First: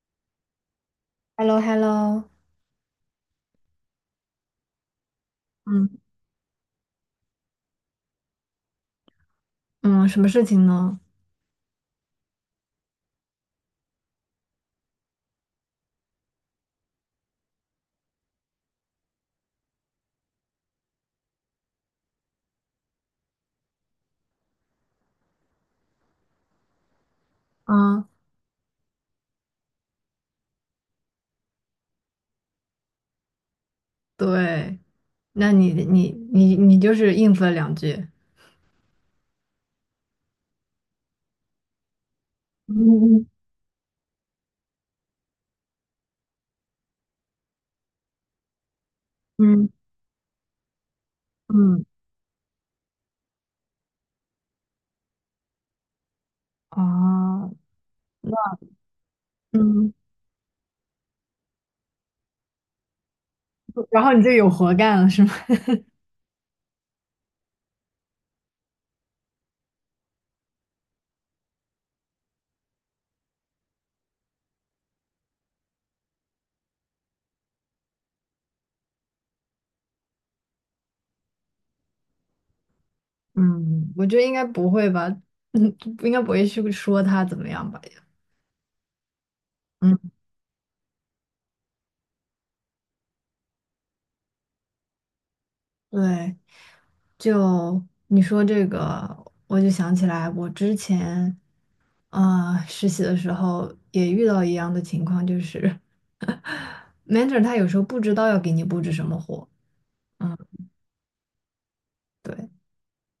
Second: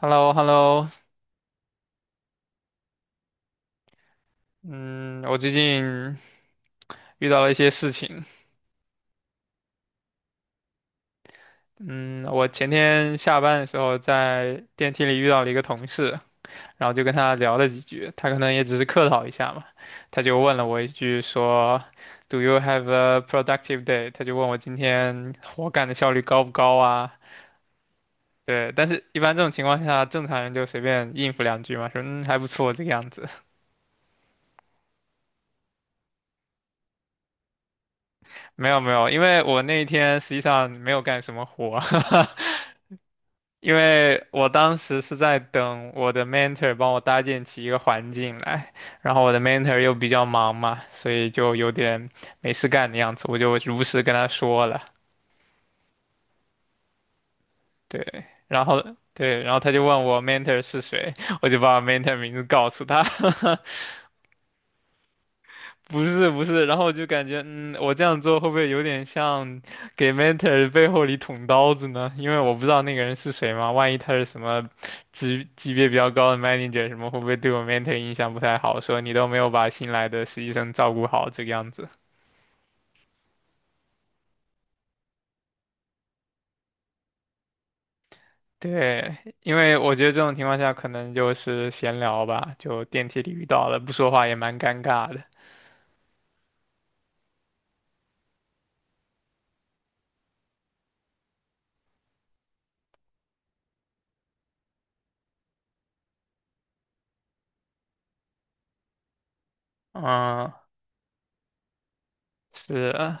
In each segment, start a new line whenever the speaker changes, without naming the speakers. h e l l o hello
h e l l o h e l l o
嗯，我最
嗯
近遇到了一些事情。
嗯，什么事情呢？
嗯，我前天下班的时候在电梯里遇到了一个同事，然后就跟他聊了几句，他可能也只是客套一下嘛，他就问了我一句说，Do you have a productive day？他就问我今天活干的效率高不高啊？
啊，
对，但是一般这种情况下，正常人就随便应付两句嘛，说嗯还不错这个样子。
对。那你就是应付了两句。
没有没有，因为我那一天实际上没有干什么活。
嗯
因为我当时是在等我的 mentor 帮我搭建起一个环境来，然后我的
嗯
mentor 又比较忙嘛，所以就有
嗯，
点没事干的样子，我就如实跟他说了，
哦，
对，
那
然后对，然后他就
嗯，
问我 mentor 是谁，我就把我 mentor 名字告诉他，
然后你就有活干了是吗？
不是不是，然后我就感觉，嗯，我这样做会不会有点像给 mentor 背后里捅刀子呢？因为我不知道那个人是谁嘛，万一他是什么级别比较高的 manager 什么，会不会对我 mentor 印象不太好？说你都没有把新来的实习生照顾好这个样子。
嗯，我觉得应该不会吧。嗯，应该不会去说他怎么样吧？
对，因为我
嗯，
觉得这种情况下可能就是闲聊吧，就电梯里遇到了，不说话也蛮尴尬的。
对，就你说这个，我就想起来我之前，啊、实习的时候也遇到一样的情况，就是。Mentor 他有时候不知道要给你布置什么活。嗯，
嗯，
对。
是，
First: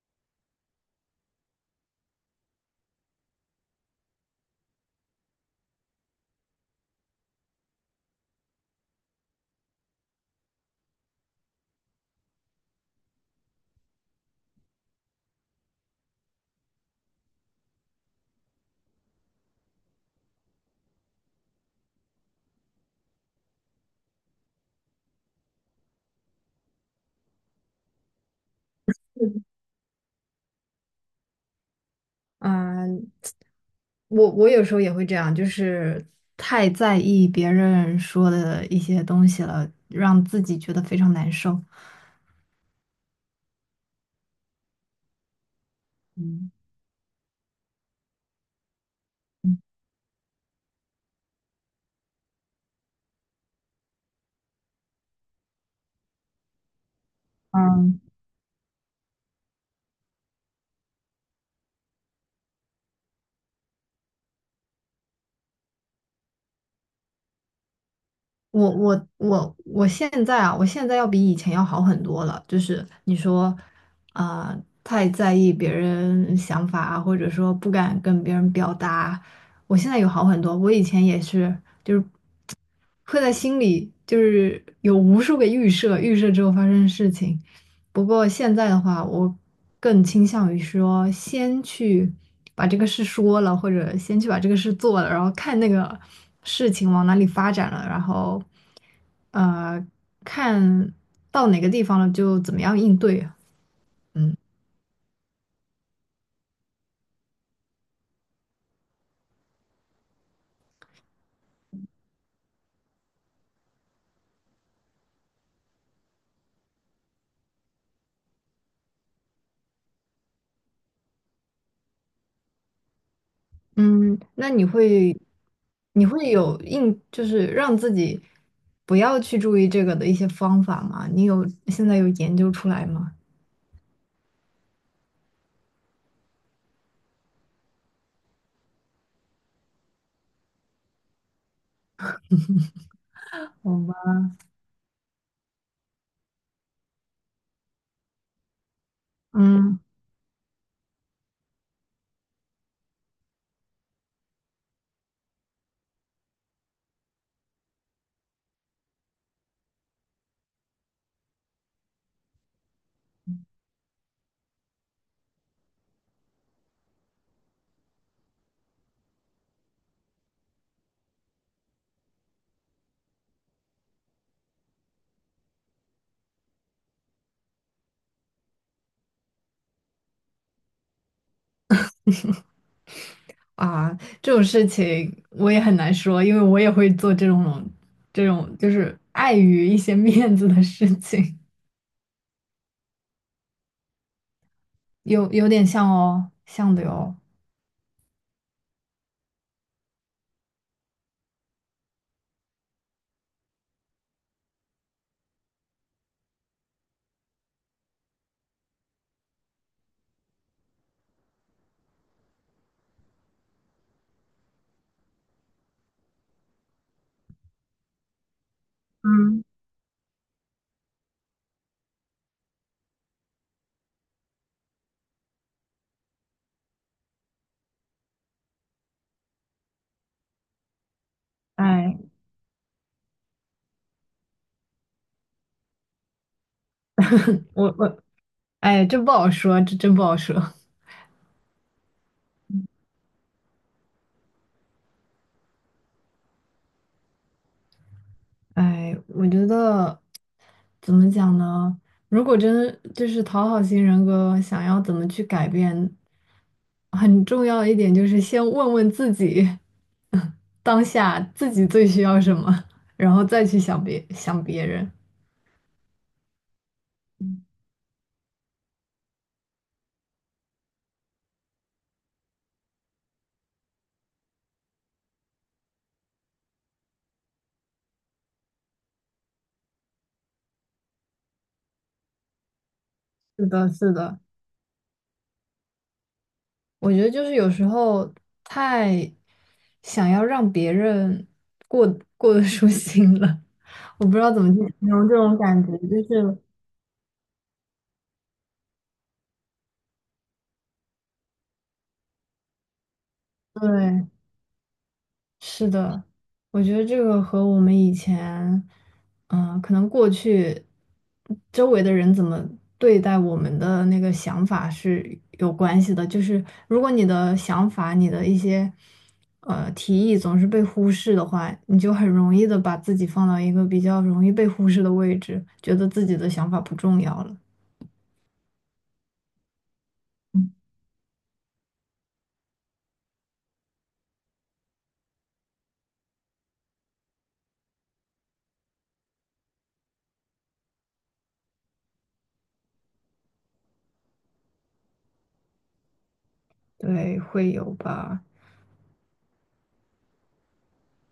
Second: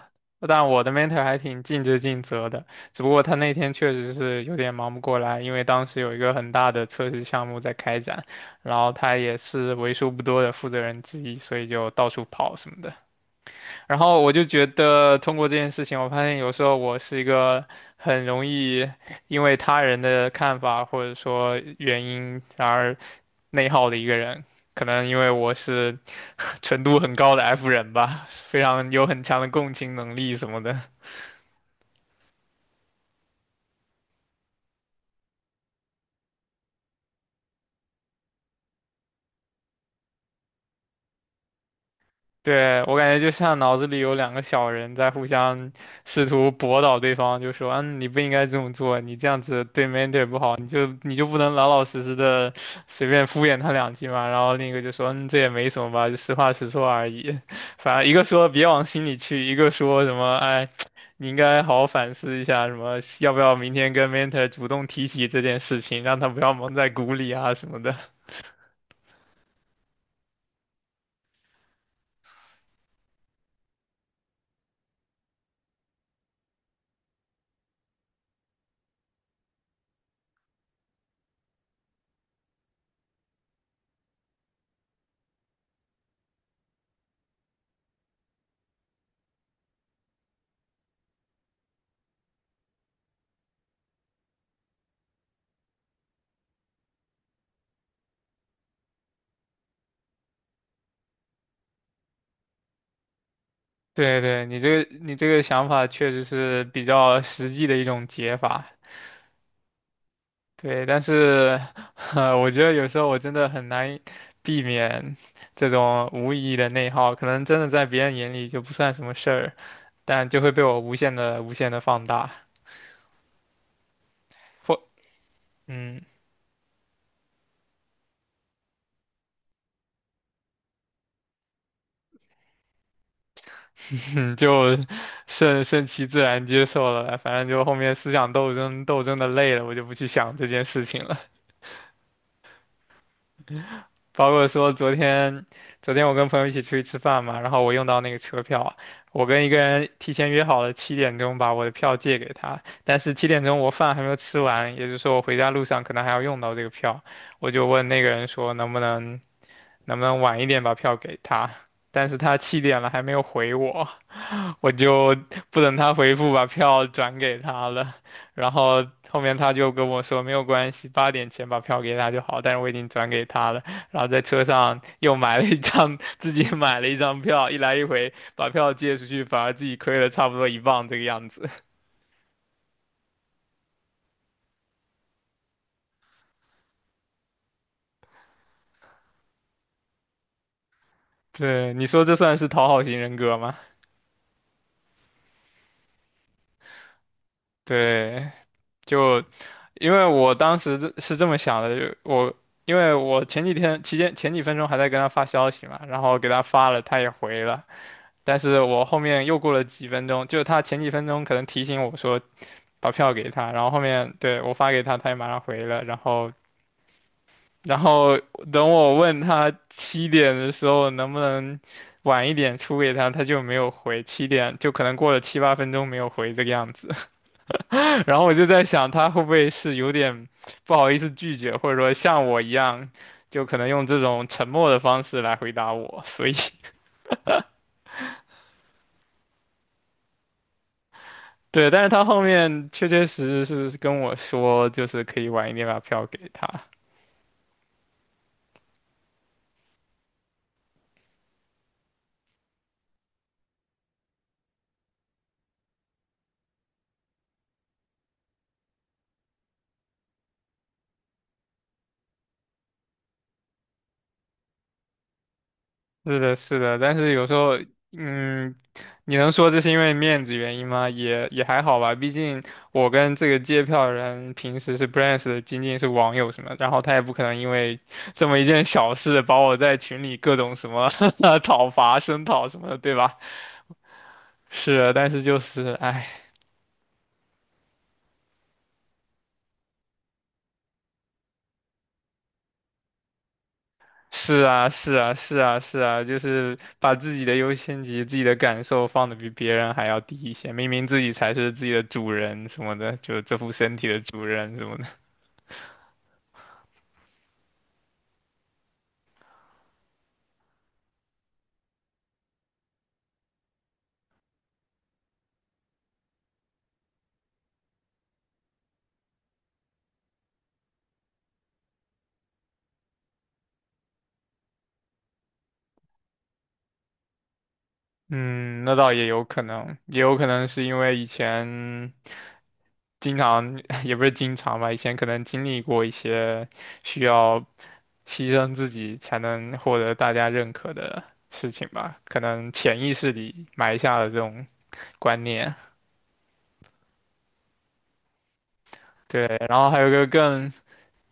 但我的 mentor 还挺尽职尽责的，只不过他那天确实是有点忙不过来，因为当时有一个很大的测试项目在开展，然后他也是为数不多的负责人之一，所以就到处跑什么的。然后我就觉得通过这件事情，我发现有时候我是一个很容易因为他人的看法或者说原因而内耗的一个人。可能因为我是 程度很高的 F 人吧，非常有很强
嗯
的共情能力什么的。
嗯我有时候也会这样，就是太在意别人说的一些东西了，让自己觉得非常难受。
对，我感觉就像脑子里有两个小人在互相试图
嗯，
驳倒对方，就说：“嗯，你不应该这么做，你这样子对 mentor 不好，你就不能老老实实的随便敷衍他两句嘛。”然后另一个就说：“嗯，这也没什么吧，就实话实说而已。”反
嗯
正一个说别往心里去，一个说什么：“哎，你应该好好反思一下，什么要不要明天跟 mentor 主动提起这件事情，让他不要蒙在鼓里啊什么的。”
我现在啊，我现在要比以前要好很多了。就是你说，啊、太在意别人想法啊，或者说不敢跟别人表达，我现在有好很多。我以前也是，会在心里就是有无数个预设，预设之后发生的事情。不过现在的话，我更倾向于说，先去把这个事说了，或者先去把这个事做了，然后看那个事情往哪里发展了，然后呃，看到哪个地方了就怎么样应对。
对
嗯。
对，你这个想法确实是比较实际的一种解法，对，但是 我觉得有时候我真的很难避免这种无意义的内耗，可能真的在别人眼里就不算什么事儿，但就会被我无限的放大，
嗯，那你
或
会，
嗯，
你会有应，就是让自己不要去注意这个的一些方法吗？你有，现在有研究出来吗？
就顺其自然接受了，反正就后面思想斗争的累了，我就不去想这件事情了。
好吧。
包括说昨天，昨天我跟朋友一起出去吃饭嘛，然后我用到那个车票，我跟一个
嗯，
人提前约好了七点钟把我的票借给他，但是七点钟我饭还没有吃完，也就是说我回家路上可能还要用到这个票，我就问那个人说能不能晚一点把票给他，但是他七点了还没有回我，我就不等他回复，把票转给他了。然后后面他就跟我说没有关系，八点前把票给他就好，但是我已经转给他了。然后在车上又买了一张，自己买了一张票，一来一回把票借出去，反而自己亏了差不多一磅这个样子。
啊，这种事情我也很难说，因为我也会做这种，就是碍于一些 面子的事 情。
对，你说这算是讨好型人格吗？
有点像哦，像的哟。
对，就因为我当时的是这么想的，就我。因为我前几天期间前几分钟还在跟他发消息嘛，然后给他发了，他也回了，但是我后面又过了几分钟，就是他前几分钟可能提醒我说把票给他，然后后面对我发给他，他也马上回了，然后等我问
嗯，
他七点的时候能不能晚一点出给他，他就没有回，七点就可能过了七八分钟没有回这个样子，然后我就在想他会不会是有点不好意思拒绝，或者说
哎，
像我一样，就可能用这种沉默的方式来回答我，所以
我哎，这不好说，这真不好说。
对，但是他后面确确实实是跟我说，就是可以晚一点把票给他。
哎，我觉得怎么讲呢？如果真就是讨好型人格，想要怎么去改变，很重要一点就是先问问自己，当下自己最需要什么，然后再去想别人。
是的，是的，但是有时候，嗯，你能说这是因为面子原因吗？也也还好吧，毕竟我跟这个借票人平时是不认识的，仅仅是网友什么，然后他也不可能因为这么一件小事把我在群里各种什么 讨伐、声讨什么的，对吧？
是的，是的。
是的但是就是，唉。
我觉得就是有时候太想要让别人过过得舒心了，我不知道
是
怎么去
啊，
形
是
容
啊，
这
是
种
啊，
感觉，
是
就
啊，就
是
是把自己的优先级、自己的感受放的比别人还要低一些，明明自己才是自己的主人什么的，就这副身体的
对。
主人什么的。
是的，我觉得这个和我们以前，可能过去周围的人怎么对待我们的那个想法是有关系的。就是如果你的想法、你的一些提议总是被忽视的话，你就很容易的把自己放到一个比较容易被忽视的位置，觉得自己的想法不重要了。
嗯，那倒也有可能，也有可能是因为以前经常，也不是经常吧，以前可能经历过一些需要牺牲自己才能获得大家认可的事情吧，可能潜意识里埋下了这种观念。
对，会有吧？
对，然后还有一个更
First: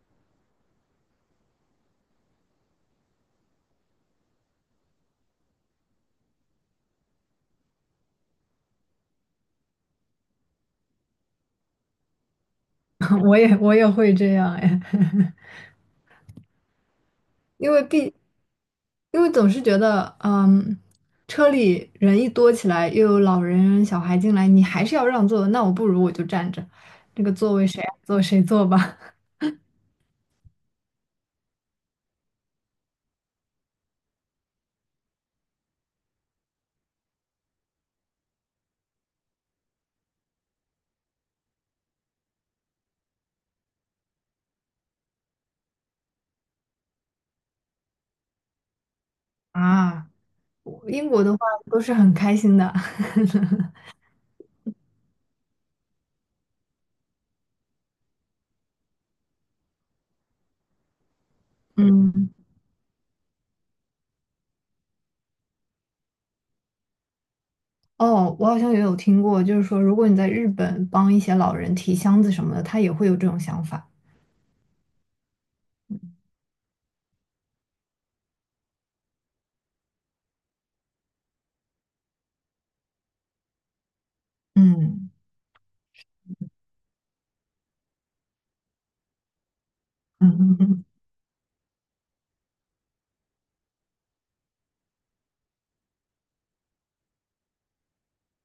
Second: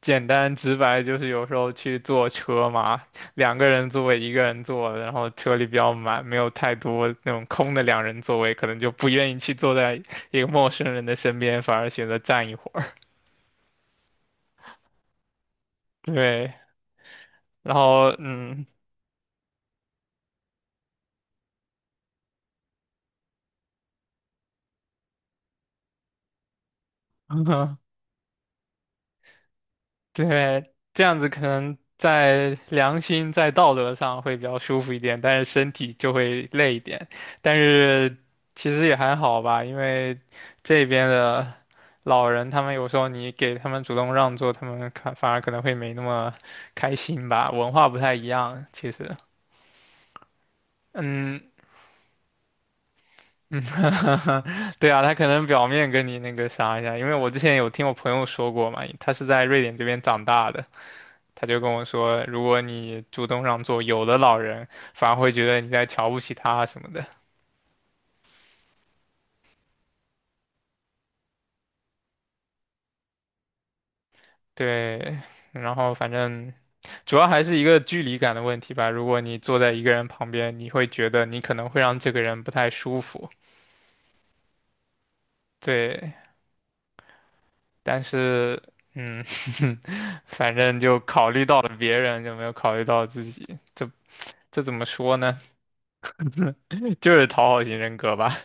简单直白就是有时候去坐车嘛，两个人座位一个人坐，然后车里比较满，没有太多那种空的两人座位，可能就不愿意去坐在一个陌生人的身边，反而选择站一会儿。
我也会这样哎。
对，
因
然
为
后
毕，
嗯，
因为总是觉得，嗯，车里人一多起来，又有老人小孩进来，你还是要让座，那我不如我就站着，这个座位 谁爱坐谁坐吧。
对，这样子可能在良心、在道德上会比较舒服一点，但是身体就会累一点。但是其实也还好吧，因为这边的老人，他们有时候你给他们主动让座，他们看反而可能会没那么开心吧，文化不太一样，其实。
啊，我英国的话
嗯，
都是很开心的。
对啊，他可能表面跟你那个啥一下，因为我之前有听我朋友说过嘛，他是在瑞典这边长大的。他就跟我说，
嗯，
如果你主动让座，有的老人反而会觉得你在瞧不起他什么的。
哦，我好像也有听过，就是说，如果你在日本帮一些老人提箱子什么的，他也会有这种想法。
对，然后反正主要还是一个距离感的问题吧。如果你坐在一个人旁边，你会觉得你可能会让这个人不太舒服。
嗯
对，但是嗯，反
嗯
正
嗯
就考虑到了别人，就没有考虑到自己。这怎么说呢？就是讨好型人格吧。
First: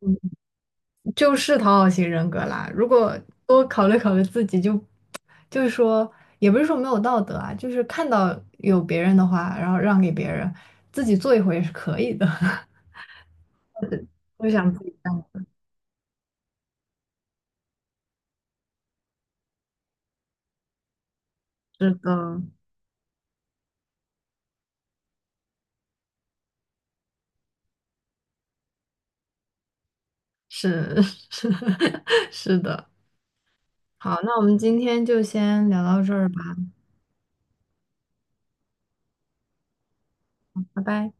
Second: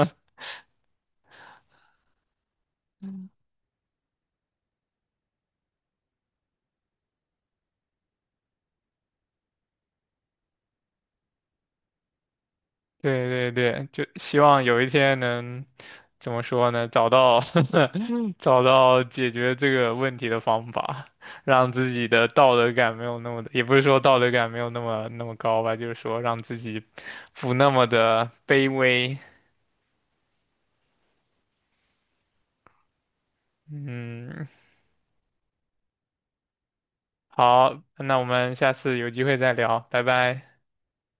嗯，就是讨好型人格啦。如果多考虑考虑自己，就是说，也不是说没有道德啊，就是看到有别人的话，然后让给别人，自己做一回也是可以的。
对对对，就希
我
望
想
有
自
一
己
天
干。
能怎么说呢，找到 找到解决这个问题的方法，让自
是
己的
的，
道德感没有那么的也不是说道德感没有那么高吧，就是说让自己不那么的卑微。
是 是是的，好，那我
嗯，
们今天就先聊到这儿吧，
好，那我们下次有机会再聊，拜拜。
拜拜。